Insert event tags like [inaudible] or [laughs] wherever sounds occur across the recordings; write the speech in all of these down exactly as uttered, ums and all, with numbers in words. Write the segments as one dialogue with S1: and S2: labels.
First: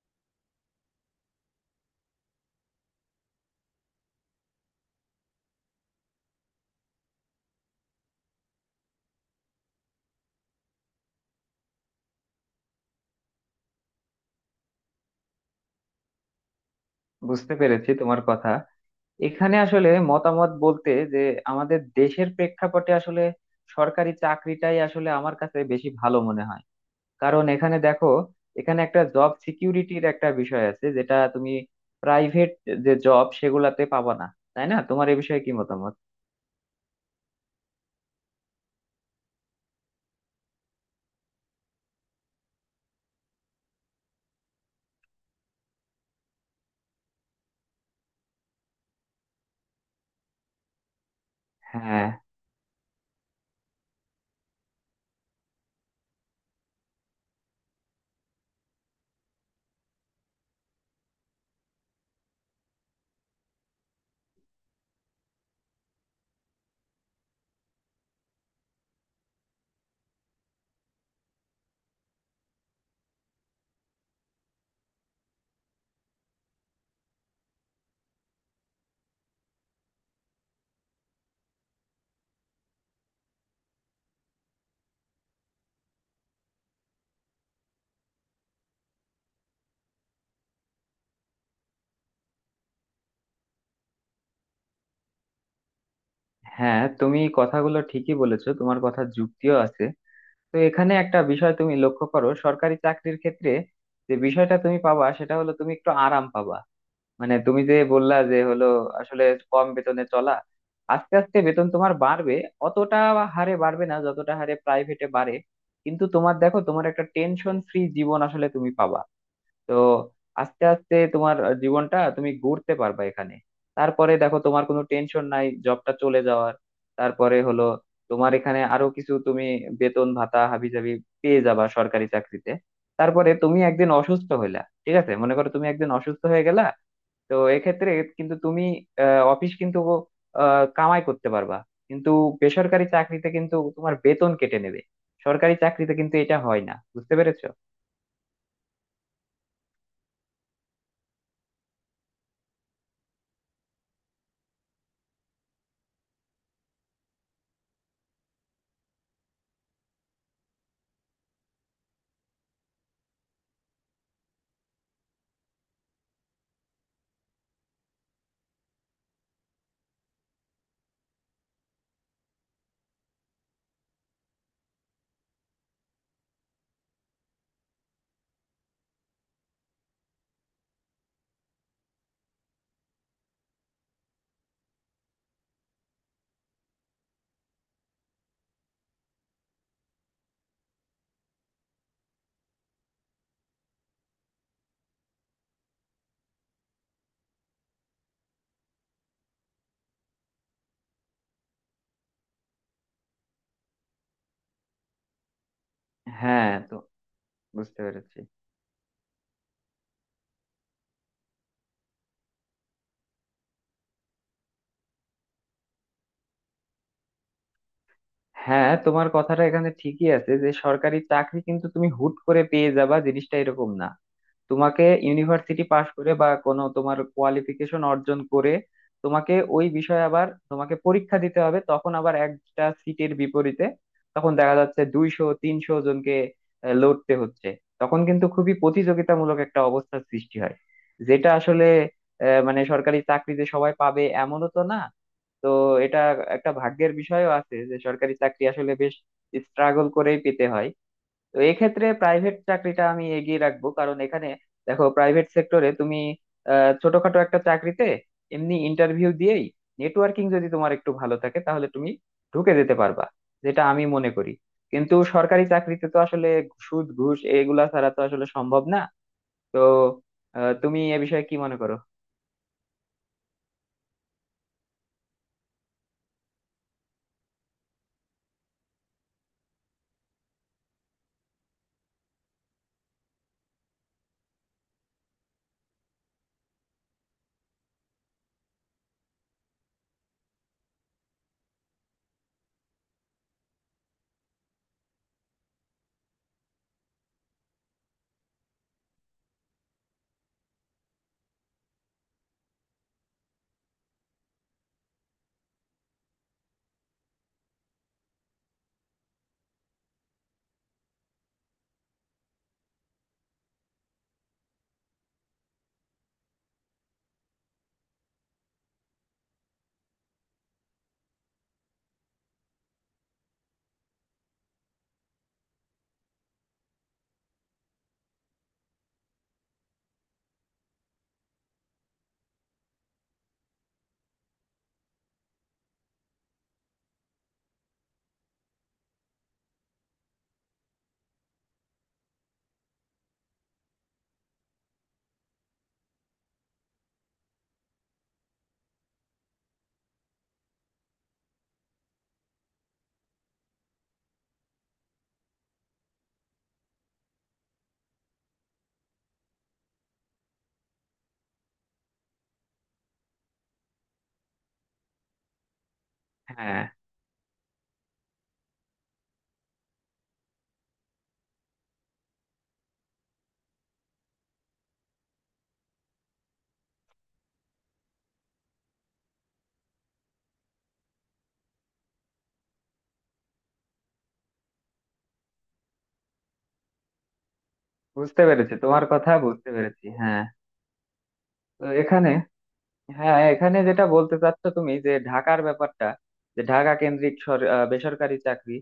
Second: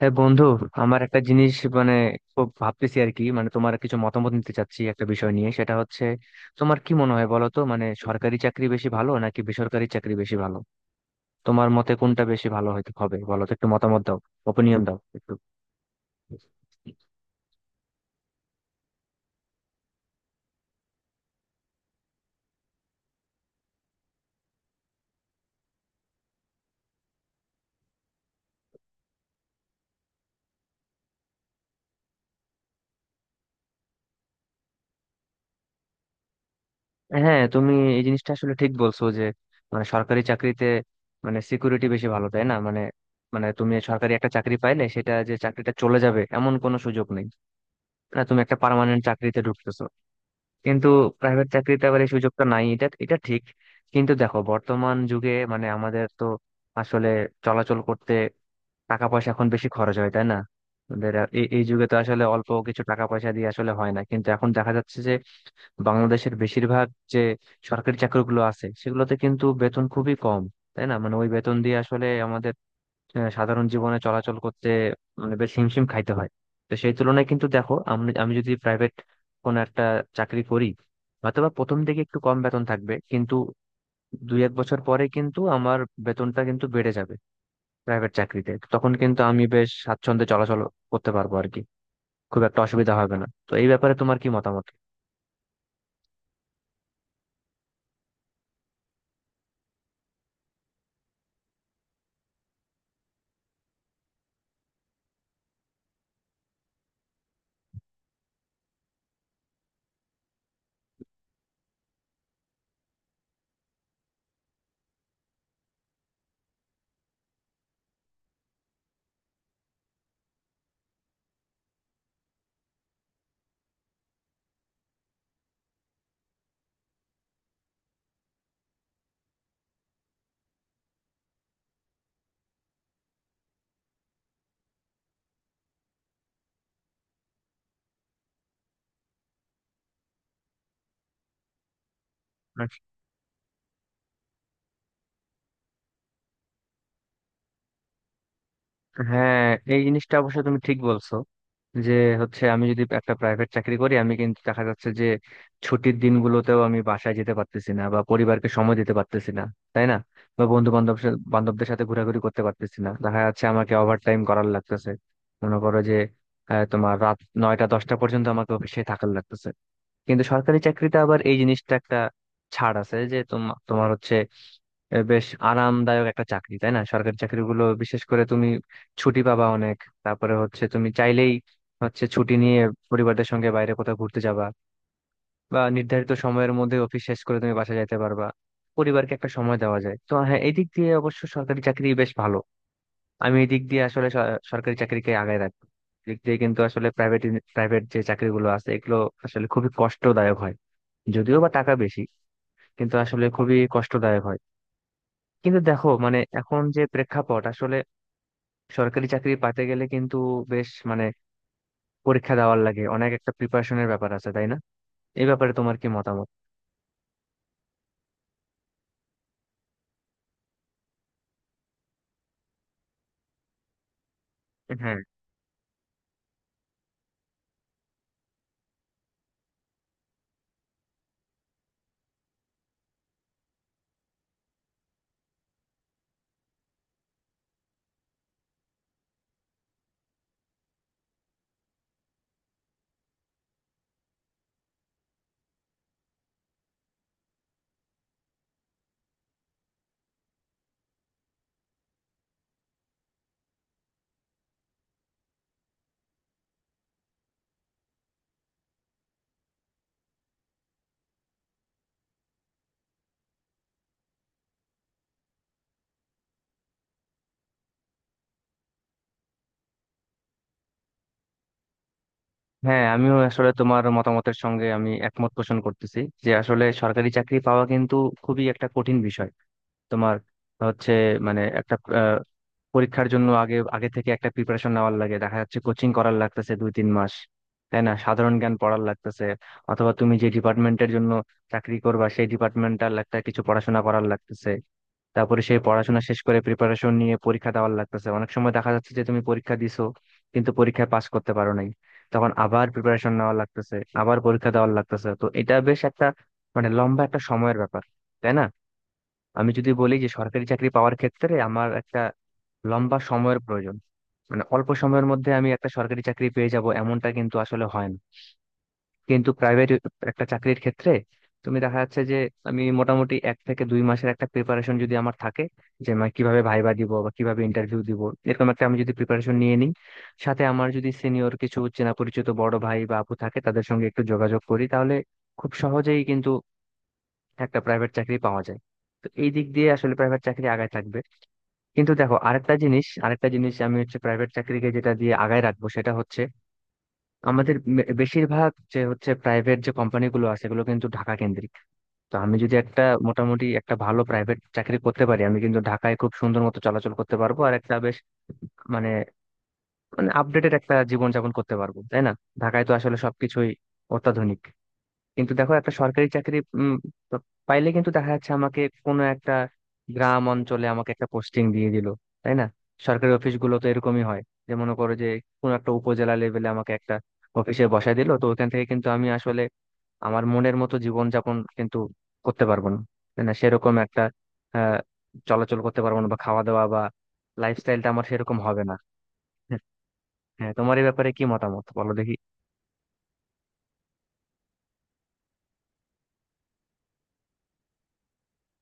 S1: হ্যাঁ বন্ধু। আমার একটা জিনিস, মানে খুব ভাবতেছি আর কি। মানে তোমার কিছু মতামত নিতে চাচ্ছি একটা বিষয় নিয়ে, সেটা হচ্ছে তোমার কি মনে হয় বলো তো, মানে সরকারি চাকরি বেশি ভালো নাকি বেসরকারি চাকরি বেশি ভালো? তোমার মতে কোনটা বেশি ভালো হইতে হবে বলো তো, একটু মতামত দাও, ওপিনিয়ন দাও একটু।
S2: বুঝতে পেরেছি তোমার কথা। এখানে আসলে মতামত বলতে যে আমাদের দেশের প্রেক্ষাপটে আসলে সরকারি চাকরিটাই আসলে আমার কাছে বেশি ভালো মনে হয়। কারণ এখানে দেখো, এখানে একটা জব সিকিউরিটির একটা বিষয় আছে, যেটা তুমি প্রাইভেট যে জব সেগুলাতে পাবা না। তাই না? তোমার এ বিষয়ে কি মতামত?
S1: হ্যাঁ, তুমি এই জিনিসটা আসলে ঠিক বলছো যে মানে সরকারি চাকরিতে মানে সিকিউরিটি বেশি ভালো তাই না। মানে মানে তুমি সরকারি একটা চাকরি পাইলে সেটা যে চাকরিটা চলে যাবে এমন কোনো সুযোগ নেই, না, তুমি একটা পার্মানেন্ট চাকরিতে ঢুকতেছো। কিন্তু প্রাইভেট চাকরিতে আবার
S2: হ্যাঁ,
S1: এই সুযোগটা নাই, এটা এটা ঠিক। কিন্তু দেখো বর্তমান যুগে মানে আমাদের তো আসলে চলাচল করতে টাকা পয়সা এখন বেশি খরচ হয় তাই না। আমাদের আ- এই এই যুগে তো আসলে অল্প কিছু টাকা পয়সা দিয়ে আসলে হয় না, কিন্তু এখন দেখা যাচ্ছে যে বাংলাদেশের বেশিরভাগ যে সরকারি চাকরিগুলো আছে সেগুলোতে কিন্তু বেতন খুবই কম। তাই না, মানে ওই বেতন দিয়ে আসলে আমাদের আহ, সাধারণ জীবনে চলাচল করতে মানে বেশ হিমশিম খাইতে হয়। তো সেই তুলনায় কিন্তু দেখো, আমি আমি যদি প্রাইভেট কোনো একটা চাকরি করি, অথবা প্রথম দিকে একটু কম বেতন থাকবে, কিন্তু দুই এক বছর পরে কিন্তু আমার বেতনটা কিন্তু বেড়ে যাবে প্রাইভেট চাকরিতে। তখন কিন্তু আমি বেশ স্বাচ্ছন্দ্যে চলাচল করতে পারবো আর কি, খুব একটা অসুবিধা হবে না। তো এই ব্যাপারে তোমার কি মতামত?
S2: হ্যাঁ তুমি কথাগুলো ঠিকই বলেছো, তোমার কথা যুক্তিও আছে। তো এখানে একটা বিষয় তুমি লক্ষ্য করো, সরকারি চাকরির ক্ষেত্রে যে বিষয়টা তুমি পাবা সেটা হলো তুমি একটু আরাম পাবা। মানে তুমি যে বললা যে হলো আসলে কম বেতনে চলা, আস্তে আস্তে বেতন তোমার বাড়বে। অতটা হারে বাড়বে না যতটা হারে প্রাইভেটে বাড়ে, কিন্তু তোমার দেখো তোমার একটা টেনশন ফ্রি জীবন আসলে তুমি পাবা। তো আস্তে আস্তে তোমার জীবনটা তুমি গড়তে পারবা এখানে। তারপরে দেখো তোমার কোনো টেনশন নাই জবটা চলে যাওয়ার। তারপরে হলো তোমার এখানে আরো কিছু তুমি বেতন ভাতা হাবিজাবি পেয়ে যাবা সরকারি চাকরিতে। তারপরে তুমি একদিন অসুস্থ হইলা, ঠিক আছে, মনে করো তুমি একদিন অসুস্থ হয়ে গেলা। তো এক্ষেত্রে কিন্তু তুমি আহ, অফিস কিন্তু আহ, কামাই করতে পারবা, কিন্তু
S1: আচ্ছা।
S2: বেসরকারি চাকরিতে কিন্তু তোমার বেতন কেটে নেবে। সরকারি চাকরিতে কিন্তু এটা হয় না, বুঝতে পেরেছো?
S1: হ্যাঁ, এই জিনিসটা অবশ্য তুমি ঠিক বলছো যে হচ্ছে আমি যদি একটা প্রাইভেট চাকরি করি, আমি কিন্তু দেখা যাচ্ছে যে ছুটির দিনগুলোতেও আমি বাসায় যেতে পারতেছি না বা পরিবারকে সময় দিতে পারতেছি না, তাই না। বা বন্ধু বান্ধব বান্ধবদের সাথে ঘোরাঘুরি করতে পারতেছি না, দেখা যাচ্ছে আমাকে ওভার টাইম করার লাগতেছে। মনে করো যে আহ, তোমার রাত নয়টা দশটা পর্যন্ত আমাকে অফিসে থাকার লাগতেছে। কিন্তু সরকারি চাকরিতে আবার এই জিনিসটা একটা ছাড় আছে যে তোমার তোমার হচ্ছে এ, বেশ আরামদায়ক একটা চাকরি তাই না, সরকারি চাকরিগুলো। বিশেষ করে তুমি ছুটি পাবা অনেক। তারপরে হচ্ছে তুমি চাইলেই হচ্ছে ছুটি নিয়ে পরিবারদের সঙ্গে বাইরে কোথাও ঘুরতে যাবা, বা নির্ধারিত সময়ের মধ্যে অফিস শেষ করে তুমি বাসা যাইতে পারবা, পরিবারকে একটা সময় দেওয়া যায়। তো হ্যাঁ, এই দিক দিয়ে অবশ্য সরকারি চাকরি বেশ ভালো। আমি এই দিক দিয়ে আসলে স- সরকারি চাকরিকে আগায় রাখবো। দিক দিয়ে কিন্তু আসলে প্রাইভেট প্রাইভেট যে চাকরিগুলো আছে এগুলো আসলে খুবই কষ্টদায়ক হয়, যদিও বা টাকা বেশি, কিন্তু আসলে খুবই কষ্টদায়ক হয়। কিন্তু দেখো মানে
S2: হ্যাঁ,
S1: এখন
S2: তো
S1: যে প্রেক্ষাপট আসলে,
S2: বুঝতে পেরেছি।
S1: সরকারি চাকরি পাতে গেলে কিন্তু বেশ মানে পরীক্ষা দেওয়ার লাগে অনেক, একটা প্রিপারেশনের ব্যাপার আছে তাই না। এই ব্যাপারে তোমার কি মতামত?
S2: হ্যাঁ তোমার কথাটা এখানে ঠিকই আছে যে সরকারি চাকরি কিন্তু তুমি হুট করে পেয়ে যাবা, জিনিসটা এরকম না। তোমাকে
S1: হ্যাঁ।
S2: ইউনিভার্সিটি পাশ করে বা কোনো তোমার কোয়ালিফিকেশন অর্জন করে তোমাকে ওই বিষয়ে আবার তোমাকে পরীক্ষা দিতে হবে। তখন আবার একটা সিটের বিপরীতে তখন দেখা যাচ্ছে দুইশো তিনশো জনকে আহ, লড়তে হচ্ছে। তখন কিন্তু খুবই প্রতিযোগিতামূলক একটা অবস্থার সৃষ্টি হয়, যেটা আসলে আহ, মানে সরকারি চাকরি যে সবাই পাবে এমনও তো না। তো এটা একটা ভাগ্যের বিষয়ও আছে, যে সরকারি চাকরি আসলে বেশ স্ট্রাগল করেই পেতে হয়। তো এক্ষেত্রে প্রাইভেট চাকরিটা আমি এগিয়ে রাখবো, কারণ এখানে দেখো প্রাইভেট সেক্টরে তুমি আহ, ছোটখাটো একটা চাকরিতে এমনি ইন্টারভিউ দিয়েই, নেটওয়ার্কিং যদি তোমার একটু ভালো থাকে তাহলে তুমি ঢুকে যেতে পারবা, যেটা আমি মনে করি। কিন্তু সরকারি চাকরিতে তো আসলে সুদ ঘুষ এগুলা ছাড়া তো আসলে সম্ভব না। তো আহ, তুমি এ বিষয়ে কি মনে করো?
S1: হ্যাঁ, আমিও আসলে তোমার মতামতের সঙ্গে আমি একমত পোষণ করতেছি যে আসলে সরকারি চাকরি পাওয়া কিন্তু খুবই একটা কঠিন বিষয়। তোমার হচ্ছে মানে একটা পরীক্ষার জন্য আগে আগে থেকে একটা প্রিপারেশন নেওয়ার লাগে, দেখা যাচ্ছে কোচিং করার লাগতেছে দুই তিন মাস, তাই না, সাধারণ জ্ঞান পড়ার লাগতেছে। অথবা তুমি যে ডিপার্টমেন্টের জন্য চাকরি করবা সেই ডিপার্টমেন্টাল একটা কিছু পড়াশোনা করার লাগতেছে। তারপরে সেই পড়াশোনা শেষ করে প্রিপারেশন নিয়ে পরীক্ষা দেওয়ার লাগতেছে, অনেক সময় দেখা যাচ্ছে যে তুমি পরীক্ষা দিছো কিন্তু পরীক্ষায় পাস করতে পারো নাই, তখন আবার প্রিপারেশন নেওয়া লাগতেছে, আবার পরীক্ষা দেওয়ার লাগতেছে। তো এটা বেশ একটা মানে লম্বা একটা সময়ের ব্যাপার, তাই না। আমি যদি বলি যে সরকারি চাকরি পাওয়ার ক্ষেত্রে আমার একটা লম্বা সময়ের প্রয়োজন, মানে অল্প সময়ের মধ্যে আমি একটা সরকারি চাকরি পেয়ে যাব এমনটা কিন্তু আসলে হয় না। কিন্তু প্রাইভেট একটা চাকরির ক্ষেত্রে তুমি দেখা যাচ্ছে যে আমি মোটামুটি এক থেকে দুই মাসের একটা প্রিপারেশন যদি আমার থাকে, যে আমি কিভাবে ভাইবা দিব বা কিভাবে ইন্টারভিউ দিব, এরকম একটা আমি যদি প্রিপারেশন নিয়ে নিই, সাথে আমার যদি সিনিয়র কিছু চেনা পরিচিত বড় ভাই বা আপু থাকে তাদের সঙ্গে একটু যোগাযোগ করি, তাহলে খুব সহজেই কিন্তু একটা প্রাইভেট চাকরি পাওয়া যায়। তো এই দিক দিয়ে আসলে প্রাইভেট চাকরি আগায় থাকবে। কিন্তু দেখো আরেকটা জিনিস, আরেকটা জিনিস আমি হচ্ছে প্রাইভেট চাকরিকে যেটা দিয়ে আগায় রাখবো সেটা হচ্ছে আমাদের মে- বেশিরভাগ যে হচ্ছে প্রাইভেট যে কোম্পানিগুলো আছে এগুলো কিন্তু ঢাকা কেন্দ্রিক। তো আমি যদি একটা মোটামুটি একটা ভালো প্রাইভেট চাকরি করতে পারি, আমি কিন্তু ঢাকায় খুব সুন্দর মতো চলাচল করতে পারবো আর একটা বেশ মানে মানে আপডেটেড একটা জীবনযাপন করতে পারবো, তাই না। ঢাকায় তো আসলে সবকিছুই অত্যাধুনিক। কিন্তু দেখো একটা সরকারি চাকরি
S2: হ্যাঁ,
S1: উম, তো পাইলে কিন্তু দেখা যাচ্ছে আমাকে কোনো একটা গ্রাম অঞ্চলে আমাকে একটা পোস্টিং দিয়ে দিল, তাই না। সরকারি অফিসগুলো তো এরকমই হয়, যে মনে করো যে কোনো একটা উপজেলা লেভেলে আমাকে একটা অফিসে বসায় দিল, তো ওইখান থেকে কিন্তু আমি আসলে আমার মনের মতো জীবনযাপন কিন্তু করতে পারবো না, তাই না। সেরকম একটা আহ চলাচল করতে পারবো না, বা খাওয়া দাওয়া বা লাইফস্টাইলটা আমার
S2: বুঝতে
S1: সেরকম
S2: পেরেছি
S1: হবে না।
S2: তোমার কথা, বুঝতে
S1: হ্যাঁ।
S2: পেরেছি। হ্যাঁ,
S1: হ্যাঁ, তোমার এই ব্যাপারে কি
S2: তো
S1: মতামত বলো
S2: এখানে
S1: দেখি।
S2: হ্যাঁ এখানে যেটা বলতে চাচ্ছ তুমি, যে ঢাকার ব্যাপারটা, যে ঢাকা কেন্দ্রিক সর- আহ, বেসরকারি চাকরি,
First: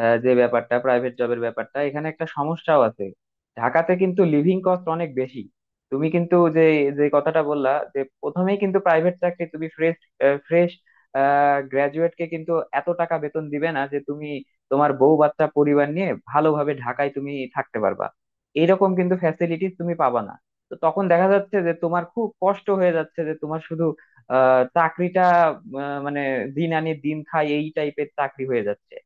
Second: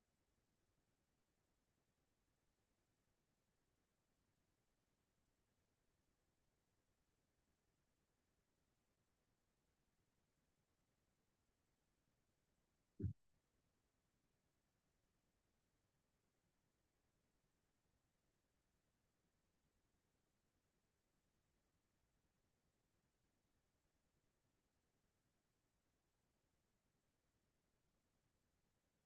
S2: আহ, যে ব্যাপারটা প্রাইভেট জবের ব্যাপারটা, এখানে একটা সমস্যাও আছে। ঢাকাতে কিন্তু লিভিং কস্ট অনেক বেশি। তুমি কিন্তু যে যে কথাটা বললা, যে প্রথমেই কিন্তু প্রাইভেট চাকরি তুমি ফ্রেশ ফ্রেশ গ্রাজুয়েট কে কিন্তু এত টাকা বেতন দিবে না যে তুমি তোমার বউ বাচ্চা পরিবার নিয়ে ভালোভাবে ঢাকায় তুমি থাকতে পারবা। এরকম কিন্তু ফ্যাসিলিটিস তুমি পাবা না। তো তখন দেখা যাচ্ছে যে তোমার খুব কষ্ট হয়ে যাচ্ছে, যে তোমার শুধু আহ চাকরিটা আহ, মানে দিন আনি দিন খাই এই টাইপের চাকরি হয়ে যাচ্ছে।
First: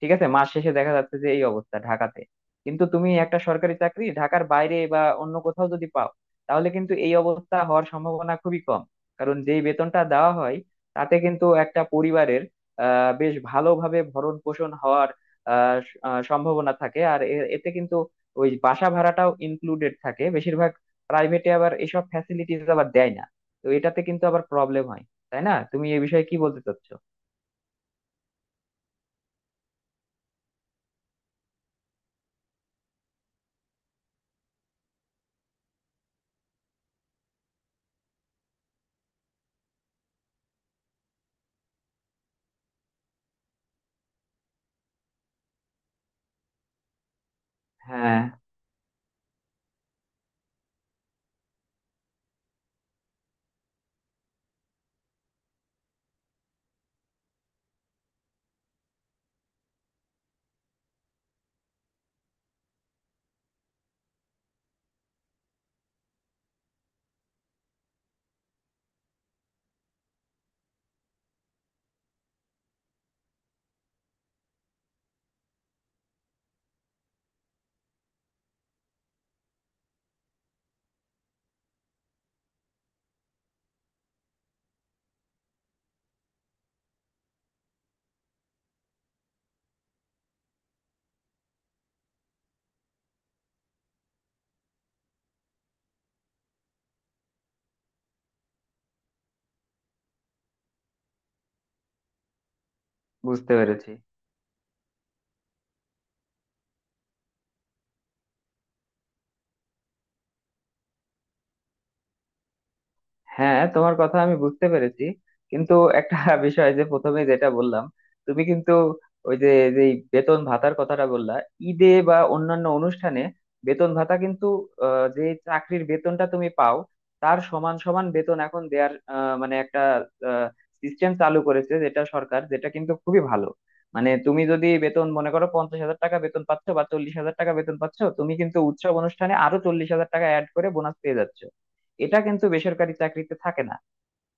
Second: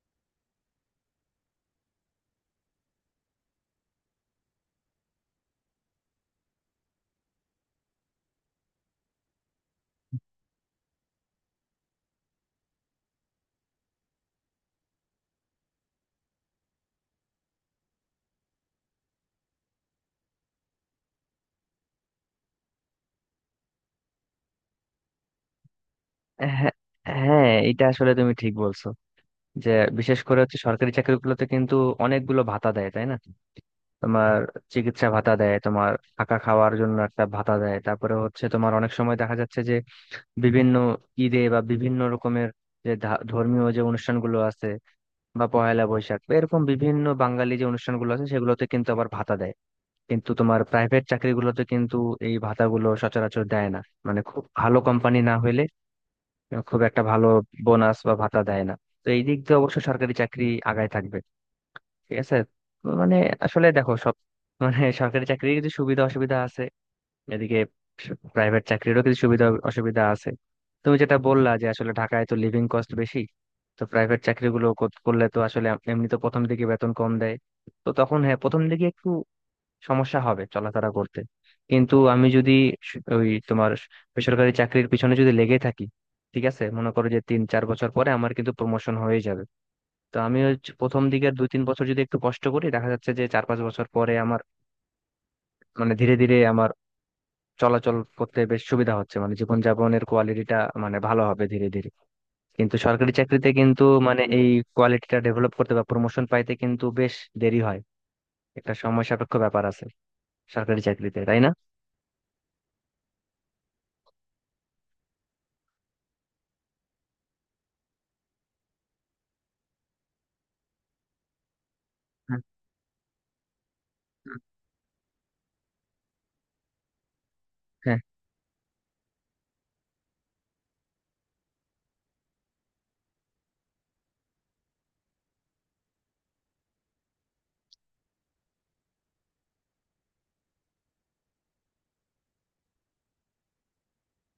S2: ঠিক আছে, মাস শেষে দেখা যাচ্ছে যে এই অবস্থা ঢাকাতে। কিন্তু তুমি একটা সরকারি চাকরি ঢাকার বাইরে বা অন্য কোথাও যদি পাও, তাহলে কিন্তু এই অবস্থা হওয়ার সম্ভাবনা খুবই কম। কারণ যেই বেতনটা দেওয়া হয় তাতে কিন্তু একটা পরিবারের আহ বেশ ভালোভাবে ভরণ পোষণ হওয়ার আহ স- আহ, সম্ভাবনা থাকে। আর এ- এতে কিন্তু ওই বাসা ভাড়াটাও ইনক্লুডেড থাকে বেশিরভাগ। প্রাইভেটে আবার এইসব ফ্যাসিলিটিস আবার দেয় না, তো এটাতে কিন্তু আবার প্রবলেম হয়। তাই না? তুমি এই বিষয়ে কি বলতে
S1: হ্যাঁ।
S2: চাচ্ছো?
S1: হ্যাঁ, এটা আসলে তুমি ঠিক বলছো যে বিশেষ করে হচ্ছে সরকারি চাকরিগুলোতে কিন্তু অনেকগুলো ভাতা দেয়, তাই না। তোমার চিকিৎসা ভাতা দেয়, তোমার থাকা খাওয়ার জন্য একটা ভাতা দেয়, তারপরে হচ্ছে তোমার অনেক সময় দেখা যাচ্ছে যে বিভিন্ন ঈদে বা বিভিন্ন রকমের যে ধা- ধর্মীয় যে অনুষ্ঠানগুলো আছে, বা পয়লা বৈশাখ বা এরকম বিভিন্ন বাঙালি যে অনুষ্ঠানগুলো
S2: হ্যাঁ,
S1: আছে সেগুলোতে কিন্তু আবার ভাতা দেয়। কিন্তু তোমার প্রাইভেট চাকরিগুলোতে কিন্তু এই ভাতাগুলো সচরাচর দেয় না, মানে খুব ভালো কোম্পানি না হইলে খুব একটা ভালো বোনাস বা ভাতা দেয় না। তো এই দিক দিয়ে অবশ্য সরকারি চাকরি আগায় থাকবে। ঠিক আছে। তো মানে আসলে দেখো, সব মানে সরকারি চাকরির কিছু সুবিধা অসুবিধা আছে, এদিকে প্রাইভেট চাকরিরও কিছু সুবিধা অসুবিধা আছে। তুমি যেটা বললা যে আসলে ঢাকায় তো লিভিং কস্ট বেশি, তো প্রাইভেট চাকরিগুলো কর- করলে তো আসলে এমনি তো প্রথম দিকে বেতন কম দেয়, তো তখন হ্যাঁ প্রথম দিকে একটু সমস্যা হবে চলাফেরা করতে। কিন্তু আমি যদি স- ওই তোমার বেসরকারি চাকরির পিছনে যদি লেগে থাকি, ঠিক আছে, মনে করো যে তিন চার বছর পরে আমার কিন্তু প্রমোশন হয়ে যাবে। তো আমি ওই চ- প্রথম দিকের দুই তিন বছর যদি একটু কষ্ট করি, দেখা যাচ্ছে যে চার পাঁচ বছর পরে আমার মানে ধীরে ধীরে আমার চলাচল করতে বেশ সুবিধা হচ্ছে, মানে জীবনযাপনের কোয়ালিটিটা মানে ভালো হবে ধীরে ধীরে। কিন্তু সরকারি চাকরিতে
S2: বুঝতে
S1: কিন্তু
S2: পেরেছি।
S1: মানে এই কোয়ালিটিটা ডেভেলপ করতে বা প্রমোশন পাইতে কিন্তু বেশ দেরি হয়, একটা সময় সাপেক্ষ ব্যাপার আছে সরকারি চাকরিতে, তাই না।
S2: হ্যাঁ তোমার কথা আমি বুঝতে পেরেছি, কিন্তু একটা [laughs] বিষয়, যে প্রথমে যেটা বললাম, তুমি কিন্তু ওই যে, যে বেতন ভাতার কথাটা বললা ঈদে বা
S1: হ্যাঁ,
S2: অন্যান্য অনুষ্ঠানে, বেতন ভাতা কিন্তু আহ, যে চাকরির বেতনটা তুমি পাও তার সমান
S1: হ্যাঁ,
S2: সমান বেতন এখন দেয়ার আহ, মানে একটা সিস্টেম চালু করেছে, যেটা সরকার, যেটা কিন্তু খুবই ভালো। মানে তুমি যদি বেতন মনে করো পঞ্চাশ হাজার টাকা বেতন পাচ্ছ বা চল্লিশ হাজার টাকা বেতন পাচ্ছ, তুমি কিন্তু উৎসব অনুষ্ঠানে আরো চল্লিশ হাজার টাকা অ্যাড করে বোনাস পেয়ে যাচ্ছ। এটা কিন্তু বেসরকারি চাকরিতে থাকে না।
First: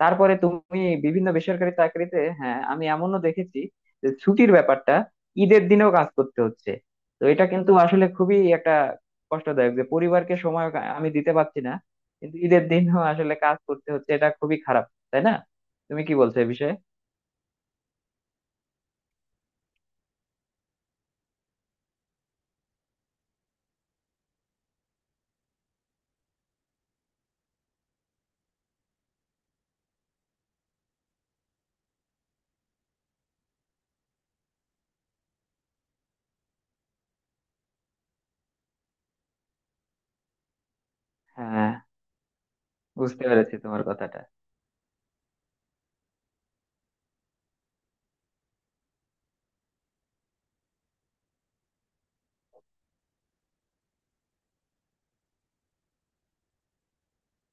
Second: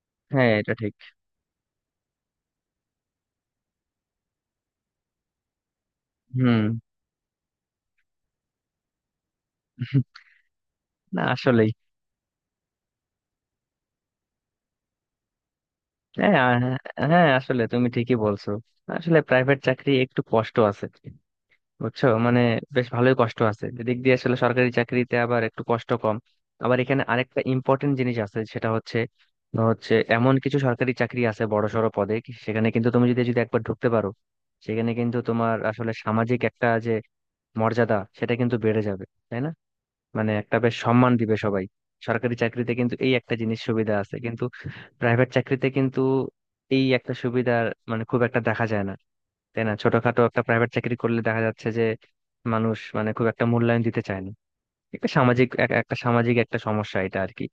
S2: তারপরে
S1: হ্যাঁ, এটা
S2: তুমি
S1: ঠিক।
S2: বিভিন্ন বেসরকারি চাকরিতে, হ্যাঁ আমি এমনও দেখেছি যে ছুটির ব্যাপারটা, ঈদের দিনেও কাজ করতে
S1: হুম।
S2: হচ্ছে। তো এটা কিন্তু আসলে খুবই একটা কষ্টদায়ক, যে
S1: [laughs]
S2: পরিবারকে সময় আমি
S1: না,
S2: দিতে পারছি
S1: আসলেই।
S2: না, কিন্তু ঈদের দিনও আসলে কাজ করতে হচ্ছে। এটা খুবই খারাপ, তাই না? তুমি কি
S1: হ্যাঁ
S2: বলছো এই
S1: আ-
S2: বিষয়ে?
S1: হ্যাঁ আসলে তুমি ঠিকই বলছো, আসলে প্রাইভেট চাকরি একটু কষ্ট আছে, বুঝছো, মানে বেশ ভালোই কষ্ট আছে দিক দিয়ে। আসলে সরকারি চাকরিতে আবার একটু কষ্ট কম। আবার এখানে আরেকটা ইম্পর্টেন্ট জিনিস আছে, সেটা হচ্ছে হচ্ছে এমন কিছু সরকারি চাকরি আছে বড় সড় পদে কি, সেখানে কিন্তু তুমি যদি যদি একবার ঢুকতে পারো, সেখানে কিন্তু তোমার আসলে সামাজিক একটা যে মর্যাদা, সেটা কিন্তু বেড়ে যাবে, তাই না। মানে একটা বেশ সম্মান দিবে সবাই,
S2: হ্যাঁ,
S1: সরকারি চাকরিতে কিন্তু এই
S2: বুঝতে
S1: একটা
S2: পেরেছি
S1: জিনিস
S2: তোমার
S1: সুবিধা আছে
S2: কথাটা।
S1: কিন্তু। প্রাইভেট চাকরিতে কিন্তু এই একটা সুবিধা মানে খুব একটা দেখা যায় না, তাই না। ছোটখাটো একটা প্রাইভেট চাকরি করলে দেখা যাচ্ছে যে মানুষ মানে খুব একটা মূল্যায়ন দিতে চায় না, একটা সামাজিক এক- একটা সামাজিক একটা সমস্যা এটা আর কি।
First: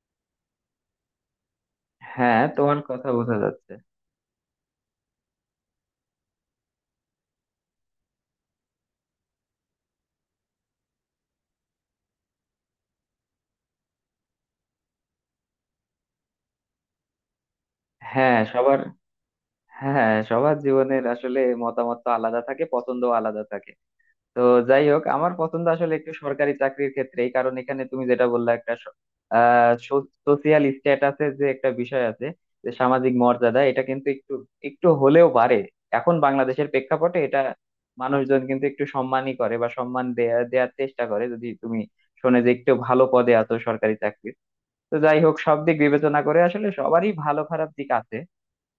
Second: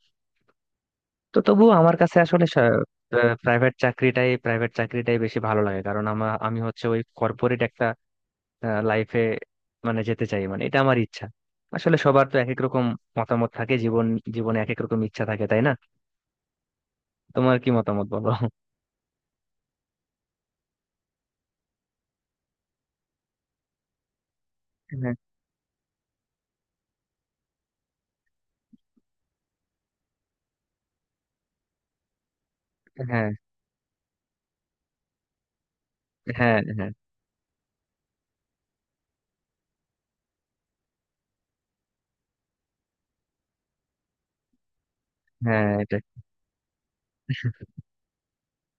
S1: তো তবুও আমার কাছে
S2: হ্যাঁ
S1: আসলে
S2: তোমার কথা বোঝা
S1: প্রাইভেট
S2: যাচ্ছে।
S1: চাকরিটাই প্রাইভেট চাকরিটাই বেশি ভালো লাগে, কারণ আমার আমি হচ্ছে ওই কর্পোরেট একটা লাইফে মানে যেতে চাই, মানে এটা আমার ইচ্ছা। আসলে সবার তো এক এক রকম মতামত থাকে, জীবন জীবনে এক এক রকম ইচ্ছা থাকে, তাই না। তোমার কি মতামত বলো?
S2: হ্যাঁ সবার হ্যাঁ সবার জীবনের আসলে মতামত তো আলাদা থাকে, পছন্দও আলাদা থাকে। তো যাই হোক,
S1: হ্যাঁ,
S2: আমার পছন্দ আসলে একটু সরকারি চাকরির ক্ষেত্রেই, কারণ এখানে তুমি যেটা বললা একটা স- আহ সোশিয়াল স্ট্যাটাসের যে একটা বিষয় আছে, যে সামাজিক
S1: হ্যাঁ,
S2: মর্যাদা এটা কিন্তু একটু, একটু হলেও বাড়ে। এখন
S1: হ্যাঁ।
S2: বাংলাদেশের
S1: হ্যাঁ,
S2: প্রেক্ষাপটে এটা মানুষজন কিন্তু একটু সম্মানই করে বা সম্মান দেয়া দেওয়ার চেষ্টা করে, যদি তুমি শোনে যে একটু ভালো পদে আছো সরকারি চাকরির। তো যাই হোক, সব
S1: হ্যাঁ,
S2: দিক
S1: এটা
S2: বিবেচনা করে আসলে সবারই ভালো খারাপ দিক আছে।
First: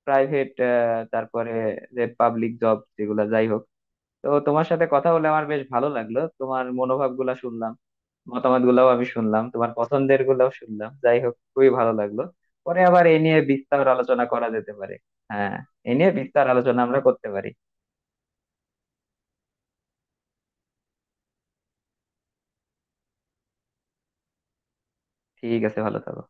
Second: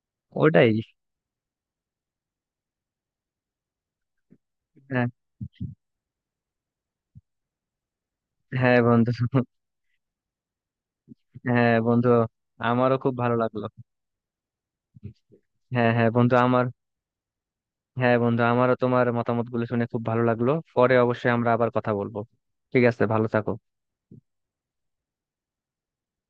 S2: প্রাইভেট,
S1: ওটাই।
S2: তারপরে যে পাবলিক জব যেগুলা, যাই হোক, তো তোমার সাথে
S1: হ্যাঁ,
S2: কথা বলে আমার বেশ ভালো লাগলো, তোমার মনোভাব গুলা শুনলাম, মতামত
S1: হ্যাঁ,
S2: গুলাও আমি
S1: বন্ধু।
S2: শুনলাম, তোমার পছন্দের গুলাও শুনলাম। যাই হোক, খুবই
S1: হ্যাঁ
S2: ভালো
S1: বন্ধু,
S2: লাগলো। পরে
S1: আমারও
S2: আবার
S1: খুব
S2: এ
S1: ভালো
S2: নিয়ে
S1: লাগলো।
S2: বিস্তার আলোচনা করা যেতে পারে। হ্যাঁ,
S1: হ্যাঁ,
S2: এ
S1: হ্যাঁ
S2: নিয়ে
S1: বন্ধু
S2: বিস্তার
S1: আমার।
S2: আলোচনা আমরা করতে পারি।
S1: হ্যাঁ বন্ধু, আমারও তোমার মতামত গুলো শুনে খুব ভালো লাগলো। পরে অবশ্যই আমরা আবার কথা বলবো। ঠিক আছে, ভালো থাকো।
S2: ঠিক আছে, ভালো থাকো।